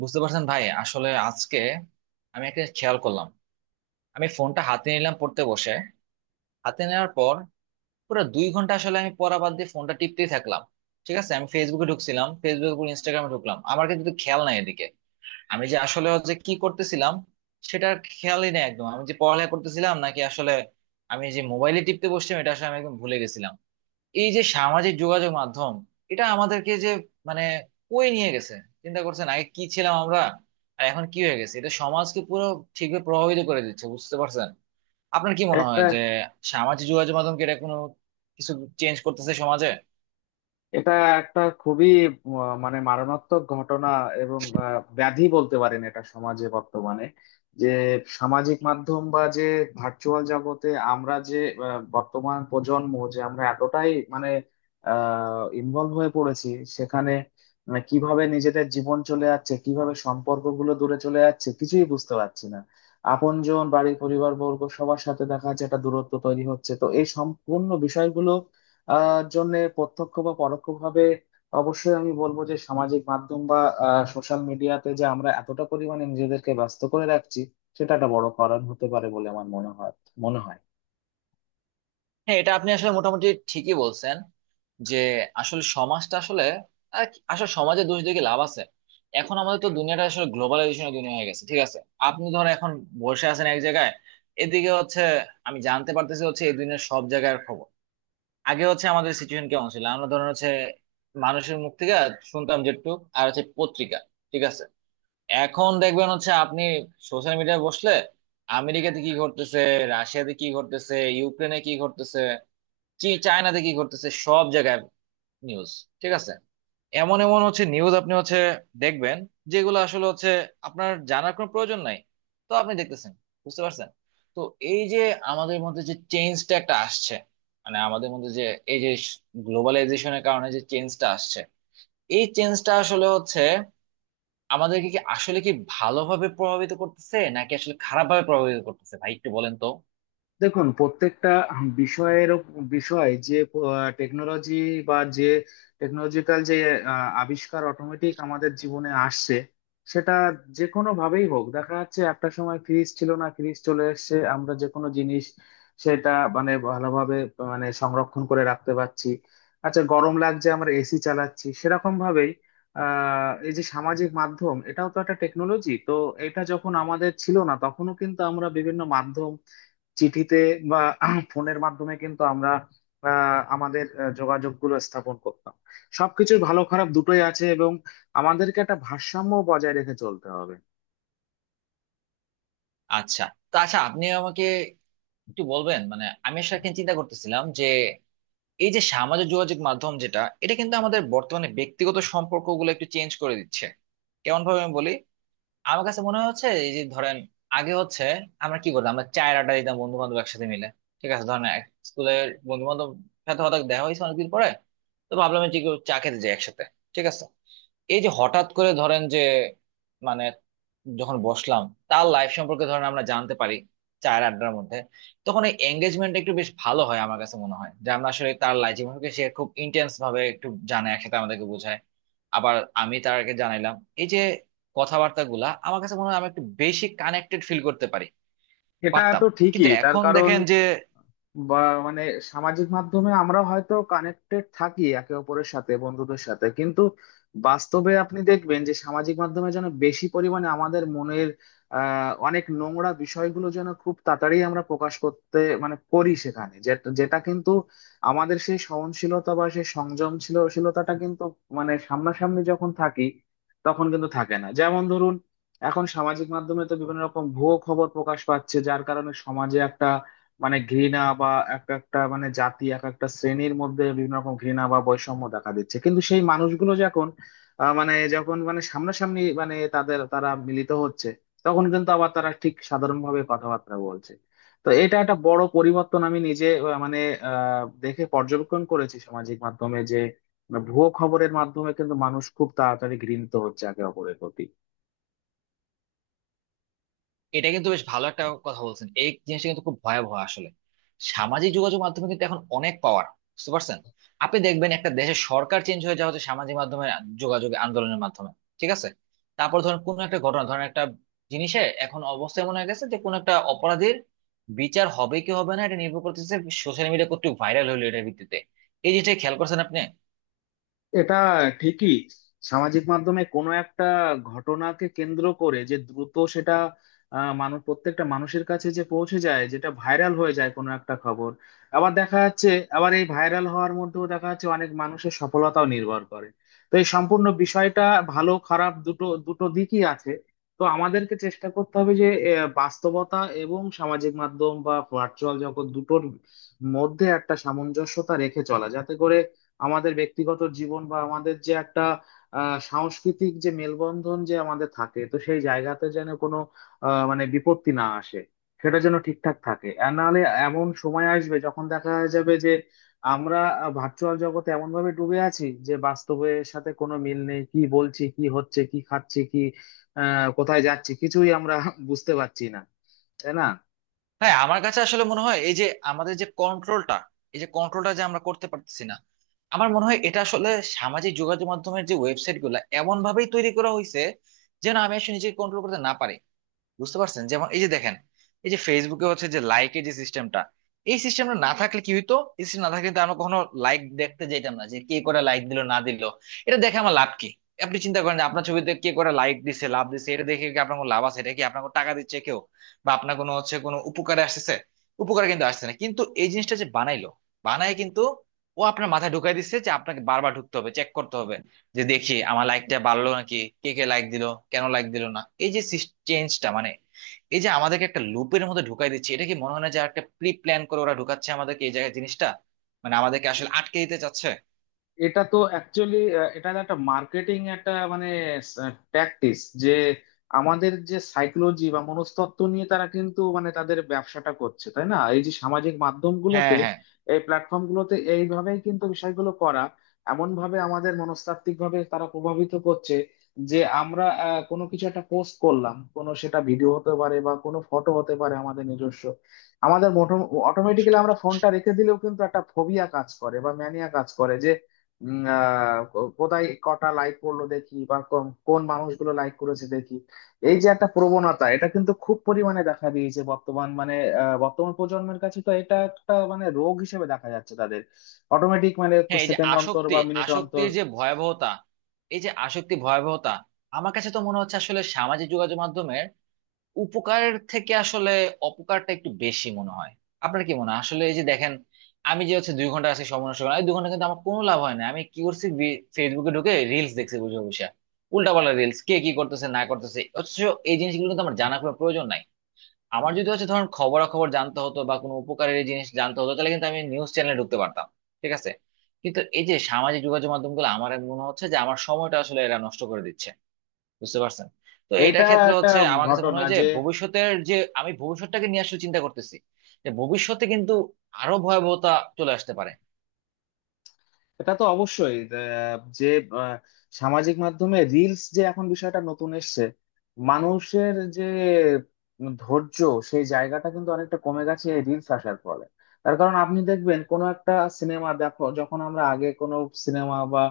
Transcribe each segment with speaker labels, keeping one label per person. Speaker 1: বুঝতে পারছেন ভাই। আসলে আজকে আমি একটা খেয়াল করলাম। আমি ফোনটা হাতে নিলাম পড়তে বসে। হাতে নেওয়ার পর পুরো 2 ঘন্টা আসলে আমি পড়া বাদ দিয়ে ফোনটা টিপতেই থাকলাম। ঠিক আছে, আমি ফেসবুকে ঢুকছিলাম, ফেসবুকের উপর ইনস্টাগ্রামে ঢুকলাম। আমার কিন্তু খেয়াল নাই এদিকে। আমি যে আসলে যে কি করতেছিলাম সেটা খেয়ালই নেই একদম। আমি যে পড়ালেখা করতেছিলাম নাকি আসলে আমি যে মোবাইলে টিপতে বসছিলাম এটা আসলে আমি একদম ভুলে গেছিলাম। এই যে সামাজিক যোগাযোগ মাধ্যম, এটা আমাদেরকে যে মানে কই নিয়ে গেছে! চিন্তা করছেন আগে কি ছিলাম আমরা আর এখন কি হয়ে গেছে? এটা সমাজকে পুরো ঠিকভাবে প্রভাবিত করে দিচ্ছে, বুঝতে পারছেন? আপনার কি মনে হয়
Speaker 2: একটা
Speaker 1: যে সামাজিক যোগাযোগ মাধ্যম কি এটা কোনো কিছু চেঞ্জ করতেছে সমাজে?
Speaker 2: এটা একটা খুবই মানে মারণাত্মক ঘটনা। এবং ব্যাধি বলতে পারেন এটা সমাজে বর্তমানে, যে সামাজিক মাধ্যম বা যে ভার্চুয়াল জগতে আমরা যে বর্তমান প্রজন্ম, যে আমরা এতটাই মানে ইনভলভ হয়ে পড়েছি সেখানে। মানে কিভাবে নিজেদের জীবন চলে যাচ্ছে, কিভাবে সম্পর্কগুলো দূরে চলে যাচ্ছে কিছুই বুঝতে পারছি না। আপনজন, বাড়ি, পরিবার বর্গ সবার সাথে দেখা যাচ্ছে একটা দূরত্ব তৈরি হচ্ছে। তো এই সম্পূর্ণ বিষয়গুলো জন্য প্রত্যক্ষ বা পরোক্ষভাবে অবশ্যই আমি বলবো যে সামাজিক মাধ্যম বা সোশ্যাল মিডিয়াতে যে আমরা এতটা পরিমাণে নিজেদেরকে ব্যস্ত করে রাখছি, সেটা একটা বড় কারণ হতে পারে বলে আমার মনে হয়।
Speaker 1: হ্যাঁ, এটা আপনি আসলে মোটামুটি ঠিকই বলছেন। যে আসলে সমাজটা আসলে আসলে সমাজে দোষ দিয়ে কি লাভ আছে? এখন আমাদের তো দুনিয়াটা আসলে গ্লোবালাইজেশনের দুনিয়া হয়ে গেছে। ঠিক আছে, আপনি ধরো এখন বসে আছেন এক জায়গায়, এদিকে হচ্ছে আমি জানতে পারতেছি হচ্ছে এই দুনিয়ার সব জায়গার খবর। আগে হচ্ছে আমাদের সিচুয়েশন কেমন ছিল, আমরা ধরেন হচ্ছে মানুষের মুখ থেকে শুনতাম যেটুক, আর হচ্ছে পত্রিকা। ঠিক আছে, এখন দেখবেন হচ্ছে আপনি সোশ্যাল মিডিয়ায় বসলে আমেরিকাতে কি ঘটতেছে, রাশিয়াতে কি ঘটতেছে, ইউক্রেনে কি ঘটতেছে, চায়নাতে কি ঘটতেছে, সব জায়গায় নিউজ। ঠিক আছে, এমন এমন হচ্ছে নিউজ আপনি হচ্ছে দেখবেন, যেগুলো আসলে হচ্ছে আপনার জানার কোনো প্রয়োজন নাই। তো আপনি দেখতেছেন, বুঝতে পারছেন। তো এই যে আমাদের মধ্যে যে চেঞ্জটা একটা আসছে, মানে আমাদের মধ্যে যে এই যে গ্লোবালাইজেশনের কারণে যে চেঞ্জটা আসছে, এই চেঞ্জটা আসলে হচ্ছে আমাদেরকে কি আসলে কি ভালোভাবে প্রভাবিত করতেছে নাকি আসলে খারাপভাবে প্রভাবিত করতেছে ভাই একটু বলেন তো।
Speaker 2: দেখুন, প্রত্যেকটা বিষয়ের বিষয় যে টেকনোলজি বা যে টেকনোলজিক্যাল যে আবিষ্কার অটোমেটিক আমাদের জীবনে আসছে, সেটা যে কোনো ভাবেই হোক দেখা যাচ্ছে। একটা সময় ফ্রিজ ছিল না, ফ্রিজ চলে এসেছে, আমরা যে কোনো জিনিস সেটা মানে ভালোভাবে মানে সংরক্ষণ করে রাখতে পারছি। আচ্ছা, গরম লাগছে আমরা এসি চালাচ্ছি, সেরকম ভাবেই এই যে সামাজিক মাধ্যম, এটাও তো একটা টেকনোলজি তো। এটা যখন আমাদের ছিল না তখনও কিন্তু আমরা বিভিন্ন মাধ্যম, চিঠিতে বা ফোনের মাধ্যমে কিন্তু আমরা আমাদের যোগাযোগ গুলো স্থাপন করতাম। সবকিছুর ভালো খারাপ দুটোই আছে এবং আমাদেরকে একটা ভারসাম্য বজায় রেখে চলতে হবে।
Speaker 1: আচ্ছা। তো আচ্ছা আপনি আমাকে একটু বলবেন, মানে আমি আসলে একটা চিন্তা করতেছিলাম যে এই যে সামাজিক যোগাযোগ মাধ্যম যেটা, এটা কিন্তু আমাদের বর্তমানে ব্যক্তিগত সম্পর্কগুলো একটু চেঞ্জ করে দিচ্ছে। কেমন ভাবে আমি বলি। আমার কাছে মনে হচ্ছে এই যে ধরেন আগে হচ্ছে আমরা কি করতাম, আমরা চায়ের আড্ডা দিতাম বন্ধু বান্ধব একসাথে মিলে। ঠিক আছে, ধরেন এক স্কুলের বন্ধু বান্ধব সাথে হঠাৎ দেখা হয়েছে অনেকদিন পরে, তো ভাবলাম যে কেউ চা খেতে যাই একসাথে। ঠিক আছে, এই যে হঠাৎ করে ধরেন যে মানে যখন বসলাম, তার লাইফ সম্পর্কে ধরেন আমরা জানতে পারি চায়ের আড্ডার মধ্যে, তখন এই এঙ্গেজমেন্টটা একটু বেশ ভালো হয়। আমার কাছে মনে হয় যে আমরা আসলে তার লাইফ জীবনকে সে খুব ইন্টেন্স ভাবে একটু জানে, একসাথে আমাদেরকে বোঝায়। আবার আমি তারকে জানাইলাম। এই যে কথাবার্তা গুলা, আমার কাছে মনে হয় আমি একটু বেশি কানেক্টেড ফিল করতে পারি,
Speaker 2: এটা
Speaker 1: পারতাম।
Speaker 2: তো
Speaker 1: কিন্তু
Speaker 2: ঠিকই, তার
Speaker 1: এখন
Speaker 2: কারণ
Speaker 1: দেখেন যে
Speaker 2: বা মানে সামাজিক মাধ্যমে আমরা হয়তো কানেক্টেড থাকি একে অপরের সাথে, বন্ধুদের সাথে, কিন্তু বাস্তবে আপনি দেখবেন যে সামাজিক মাধ্যমে যেন বেশি পরিমাণে আমাদের মনের অনেক নোংরা বিষয়গুলো যেন খুব তাড়াতাড়ি আমরা প্রকাশ করতে মানে করি সেখানে, যেটা যেটা কিন্তু আমাদের সেই সহনশীলতা বা সেই সংযমশীলশীলতাটা কিন্তু মানে সামনাসামনি যখন থাকি তখন কিন্তু থাকে না। যেমন ধরুন, এখন সামাজিক মাধ্যমে তো বিভিন্ন রকম ভুয়ো খবর প্রকাশ পাচ্ছে, যার কারণে সমাজে একটা মানে ঘৃণা বা এক একটা মানে জাতি, এক একটা শ্রেণীর মধ্যে বিভিন্ন রকম ঘৃণা বা বৈষম্য দেখা দিচ্ছে। কিন্তু সেই মানুষগুলো যখন মানে যখন মানে সামনাসামনি মানে তাদের তারা মিলিত হচ্ছে, তখন কিন্তু আবার তারা ঠিক সাধারণভাবে কথাবার্তা বলছে। তো এটা একটা বড় পরিবর্তন আমি নিজে মানে দেখে পর্যবেক্ষণ করেছি সামাজিক মাধ্যমে যে মানে ভুয়ো খবরের মাধ্যমে কিন্তু মানুষ খুব তাড়াতাড়ি ঘৃণিত হচ্ছে একে অপরের প্রতি।
Speaker 1: এটা কিন্তু বেশ ভালো একটা কথা বলছেন। এই জিনিসটা কিন্তু খুব ভয়াবহ আসলে। সামাজিক যোগাযোগ মাধ্যমে কিন্তু এখন অনেক পাওয়ার, বুঝতে পারছেন? আপনি দেখবেন একটা দেশের সরকার চেঞ্জ হয়ে যাওয়া হচ্ছে সামাজিক মাধ্যমে যোগাযোগ আন্দোলনের মাধ্যমে। ঠিক আছে, তারপর ধরেন কোন একটা ঘটনা, ধরেন একটা জিনিসে এখন অবস্থা এমন হয়ে গেছে যে কোন একটা অপরাধীর বিচার হবে কি হবে না এটা নির্ভর করতেছে সোশ্যাল মিডিয়া কর্তৃক ভাইরাল হলো এটার ভিত্তিতে। এই জিনিসটা খেয়াল করছেন আপনি?
Speaker 2: এটা ঠিকই, সামাজিক মাধ্যমে কোনো একটা ঘটনাকে কেন্দ্র করে যে দ্রুত সেটা মানুষ প্রত্যেকটা মানুষের কাছে যে পৌঁছে যায়, যেটা ভাইরাল হয়ে যায় কোনো একটা খবর। আবার দেখা যাচ্ছে, আবার এই ভাইরাল হওয়ার মধ্যেও দেখা যাচ্ছে অনেক মানুষের সফলতাও নির্ভর করে। তো এই সম্পূর্ণ বিষয়টা, ভালো খারাপ দুটো দুটো দিকই আছে। তো আমাদেরকে চেষ্টা করতে হবে যে বাস্তবতা এবং সামাজিক মাধ্যম বা ভার্চুয়াল জগৎ দুটোর মধ্যে একটা সামঞ্জস্যতা রেখে চলা, যাতে করে আমাদের ব্যক্তিগত জীবন বা আমাদের যে একটা সাংস্কৃতিক যে মেলবন্ধন যে আমাদের থাকে, তো সেই জায়গাতে যেন কোনো মানে বিপত্তি না আসে, সেটা যেন ঠিকঠাক থাকে। আর নাহলে এমন সময় আসবে যখন দেখা যাবে যে আমরা ভার্চুয়াল জগতে এমন ভাবে ডুবে আছি যে বাস্তবের সাথে কোনো মিল নেই। কি বলছি, কি হচ্ছে, কি খাচ্ছি, কি কোথায় যাচ্ছি কিছুই আমরা বুঝতে পারছি না, তাই না।
Speaker 1: হ্যাঁ, আমার কাছে আসলে মনে হয় এই যে আমাদের যে কন্ট্রোলটা, এই যে কন্ট্রোলটা যে আমরা করতে পারতেছি না, আমার মনে হয় এটা আসলে সামাজিক যোগাযোগ মাধ্যমের যে ওয়েবসাইট গুলা এমন ভাবেই তৈরি করা হয়েছে যেন আমি আসলে নিজেকে কন্ট্রোল করতে না পারি। বুঝতে পারছেন? যেমন এই যে দেখেন, এই যে ফেসবুকে হচ্ছে যে লাইকের যে সিস্টেমটা, এই সিস্টেমটা না থাকলে কি হইতো, এই সিস্টেম না থাকলে কিন্তু আমরা কখনো লাইক দেখতে যেতাম না যে কে করে লাইক দিল না দিল। এটা দেখে আমার লাভ কি? আপনি চিন্তা করেন যে আপনার ছবিতে কে করে লাইক দিছে লাভ দিছে এটা দেখে কি আপনার কোনো লাভ আছে? এটা কি আপনার কোনো টাকা দিচ্ছে কেউ? বা আপনার কোনো হচ্ছে কোনো উপকারে আসতেছে? উপকারে কিন্তু আসছে না। কিন্তু এই জিনিসটা যে বানাইলো, বানায় কিন্তু ও আপনার মাথায় ঢুকাই দিচ্ছে যে আপনাকে বারবার ঢুকতে হবে চেক করতে হবে, যে দেখি আমার লাইকটা বাড়লো নাকি, কে কে লাইক দিল, কেন লাইক দিল না। এই যে চেঞ্জটা মানে এই যে আমাদেরকে একটা লুপের মধ্যে ঢুকাই দিচ্ছে। এটা কি মনে হয় না যে একটা প্রি প্ল্যান করে ওরা ঢুকাচ্ছে আমাদেরকে এই জায়গায় জিনিসটা, মানে আমাদেরকে আসলে আটকে দিতে চাচ্ছে?
Speaker 2: এটা তো অ্যাকচুয়ালি, এটা একটা মার্কেটিং একটা মানে ট্যাকটিস যে আমাদের যে সাইকোলজি বা মনস্তত্ত্ব নিয়ে তারা কিন্তু মানে তাদের ব্যবসাটা করছে, তাই না, এই যে সামাজিক
Speaker 1: হ্যাঁ,
Speaker 2: মাধ্যমগুলোতে,
Speaker 1: হ্যাঁ,
Speaker 2: এই প্ল্যাটফর্মগুলোতে, এইভাবেই কিন্তু বিষয়গুলো করা। এমন ভাবে আমাদের মনস্তাত্ত্বিক ভাবে তারা প্রভাবিত করছে যে আমরা কোনো কিছু একটা পোস্ট করলাম, কোনো সেটা ভিডিও হতে পারে বা কোনো ফটো হতে পারে, আমাদের নিজস্ব, আমাদের অটোমেটিক্যালি আমরা ফোনটা রেখে দিলেও কিন্তু একটা ফোবিয়া কাজ করে বা ম্যানিয়া কাজ করে। কোথায় কটা লাইক করলো দেখি, বা কোন কোন মানুষগুলো লাইক করেছে দেখি। এই যে একটা প্রবণতা, এটা কিন্তু খুব পরিমাণে দেখা দিয়েছে বর্তমান মানে বর্তমান প্রজন্মের কাছে। তো এটা একটা মানে রোগ হিসেবে দেখা যাচ্ছে তাদের, অটোমেটিক মানে
Speaker 1: হ্যাঁ। এই যে
Speaker 2: সেকেন্ড অন্তর
Speaker 1: আসক্তি,
Speaker 2: বা মিনিট অন্তর।
Speaker 1: আসক্তির যে ভয়াবহতা, এই যে আসক্তি ভয়াবহতা, আমার কাছে তো মনে হচ্ছে আসলে সামাজিক যোগাযোগ মাধ্যমে উপকার থেকে আসলে অপকারটা একটু বেশি মনে হয়। আপনার কি মনে হয় আসলে? এই যে দেখেন, আমি যে হচ্ছে 2 ঘন্টা আজকে সময় নষ্ট করলাম, এই 2 ঘন্টা কিন্তু আমার কোনো লাভ হয় না। আমি কি করছি, ফেসবুকে ঢুকে রিলস দেখছি বুঝে বসে, উল্টাপাল্টা রিলস কে কি করতেছে না করতেছে, অথচ এই জিনিসগুলো কিন্তু আমার জানা কোনো প্রয়োজন নাই। আমার যদি হচ্ছে ধরেন খবরাখবর জানতে হতো বা কোনো উপকারের এই জিনিস জানতে হতো, তাহলে কিন্তু আমি নিউজ চ্যানেলে ঢুকতে পারতাম। ঠিক আছে, কিন্তু এই যে সামাজিক যোগাযোগ মাধ্যমগুলো আমার মনে হচ্ছে যে আমার সময়টা আসলে এরা নষ্ট করে দিচ্ছে, বুঝতে পারছেন? তো এটার
Speaker 2: এইটা
Speaker 1: ক্ষেত্রে
Speaker 2: একটা
Speaker 1: হচ্ছে আমার কাছে মনে
Speaker 2: ঘটনা
Speaker 1: হয় যে
Speaker 2: যে,
Speaker 1: ভবিষ্যতের যে, আমি ভবিষ্যৎটাকে নিয়ে আসলে চিন্তা করতেছি, যে ভবিষ্যতে কিন্তু আরো ভয়াবহতা চলে আসতে পারে।
Speaker 2: এটা তো অবশ্যই যে আহ, সামাজিক মাধ্যমে রিলস যে এখন বিষয়টা নতুন এসছে, মানুষের যে ধৈর্য, সেই জায়গাটা কিন্তু অনেকটা কমে গেছে এই রিলস আসার ফলে। তার কারণ আপনি দেখবেন, কোনো একটা সিনেমা দেখো যখন, আমরা আগে কোনো সিনেমা বা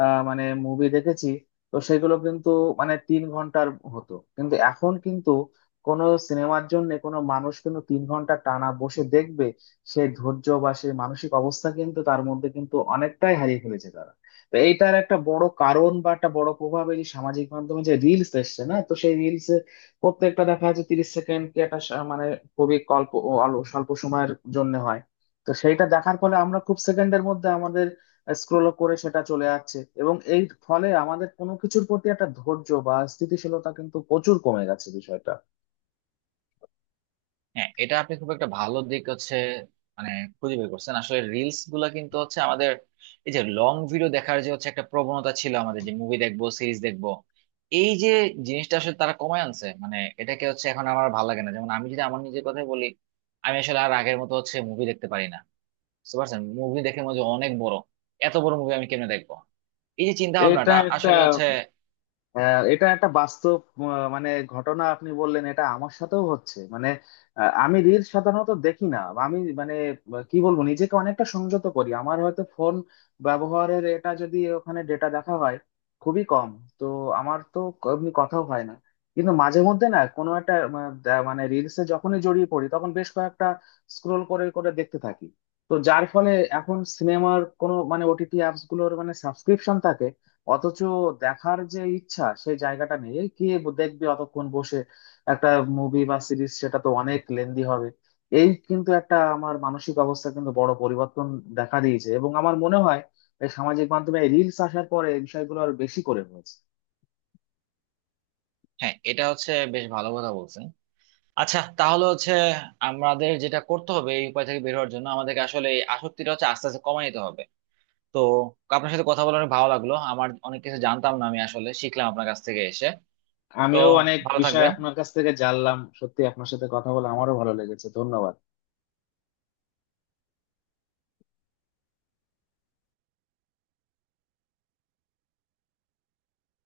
Speaker 2: মানে মুভি দেখেছি, তো সেগুলো কিন্তু মানে 3 ঘন্টার হতো। কিন্তু এখন কিন্তু কোনো সিনেমার জন্য কোনো মানুষ কিন্তু 3 ঘন্টা টানা বসে দেখবে সেই ধৈর্য বা সেই মানসিক অবস্থা কিন্তু তার মধ্যে কিন্তু অনেকটাই হারিয়ে ফেলেছে তারা। তো এইটার একটা বড় কারণ বা একটা বড় প্রভাব এই যে সামাজিক মাধ্যমে যে রিলস এসছে না, তো সেই রিলস প্রত্যেকটা দেখা যাচ্ছে 30 সেকেন্ড কি, একটা মানে খুবই অল্প, স্বল্প সময়ের জন্য হয়। তো সেইটা দেখার ফলে আমরা খুব সেকেন্ডের মধ্যে আমাদের স্ক্রল করে সেটা চলে যাচ্ছে, এবং এই ফলে আমাদের কোনো কিছুর প্রতি একটা ধৈর্য বা স্থিতিশীলতা কিন্তু প্রচুর কমে গেছে বিষয়টা।
Speaker 1: হ্যাঁ, এটা আপনি খুব একটা ভালো দিক হচ্ছে মানে খুঁজে বের করছেন। আসলে রিলস গুলা কিন্তু হচ্ছে আমাদের এই যে লং ভিডিও দেখার যে হচ্ছে একটা প্রবণতা ছিল, আমাদের যে মুভি দেখবো সিরিজ দেখবো, এই যে জিনিসটা আসলে তারা কমায় আনছে মানে এটাকে হচ্ছে। এখন আমার ভালো লাগে না, যেমন আমি যদি আমার নিজের কথাই বলি, আমি আসলে আর আগের মতো হচ্ছে মুভি দেখতে পারি না। বুঝতে পারছেন? মুভি দেখে মনে হয় যে অনেক বড়, এত বড় মুভি আমি কেমনে দেখবো, এই যে চিন্তা
Speaker 2: এটা
Speaker 1: ভাবনাটা
Speaker 2: একটা
Speaker 1: আসলে হচ্ছে।
Speaker 2: হ্যাঁ, এটা একটা বাস্তব মানে ঘটনা আপনি বললেন, এটা আমার সাথেও হচ্ছে মানে। আমি রিল সাধারণত দেখি না, আমি মানে কি বলবো, নিজেকে অনেকটা সংযত করি। আমার হয়তো ফোন ব্যবহারের এটা যদি ওখানে ডেটা দেখা হয়, খুবই কম। তো আমার তো এমনি কথাও হয় না, কিন্তু মাঝে মধ্যে না কোনো একটা মানে রিলসে যখনই জড়িয়ে পড়ি, তখন বেশ কয়েকটা স্ক্রোল করে করে দেখতে থাকি। তো যার ফলে এখন সিনেমার কোনো মানে ওটিটি অ্যাপস গুলোর মানে সাবস্ক্রিপশন অথচ দেখার যে ইচ্ছা, সেই জায়গাটা নেই। এই কে দেখবে অতক্ষণ বসে একটা মুভি বা সিরিজ, সেটা তো অনেক লেন্দি হবে। এই কিন্তু একটা আমার মানসিক অবস্থা কিন্তু বড় পরিবর্তন দেখা দিয়েছে, এবং আমার মনে হয় এই সামাজিক মাধ্যমে রিলস আসার পরে এই বিষয়গুলো আরো বেশি করে হয়েছে।
Speaker 1: হ্যাঁ, এটা হচ্ছে বেশ ভালো কথা বলছেন। আচ্ছা, তাহলে হচ্ছে আমাদের যেটা করতে হবে এই উপায় থেকে বের হওয়ার জন্য, আমাদেরকে আসলে এই আসক্তিটা হচ্ছে আস্তে আস্তে কমাই নিতে হবে। তো আপনার সাথে কথা বলে অনেক ভালো লাগলো, আমার অনেক কিছু জানতাম না, আমি আসলে শিখলাম আপনার কাছ থেকে এসে। তো
Speaker 2: আমিও অনেক
Speaker 1: ভালো
Speaker 2: বিষয় আপনার
Speaker 1: থাকবেন।
Speaker 2: কাছ থেকে জানলাম, সত্যি আপনার সাথে কথা বলে আমারও ভালো লেগেছে, ধন্যবাদ।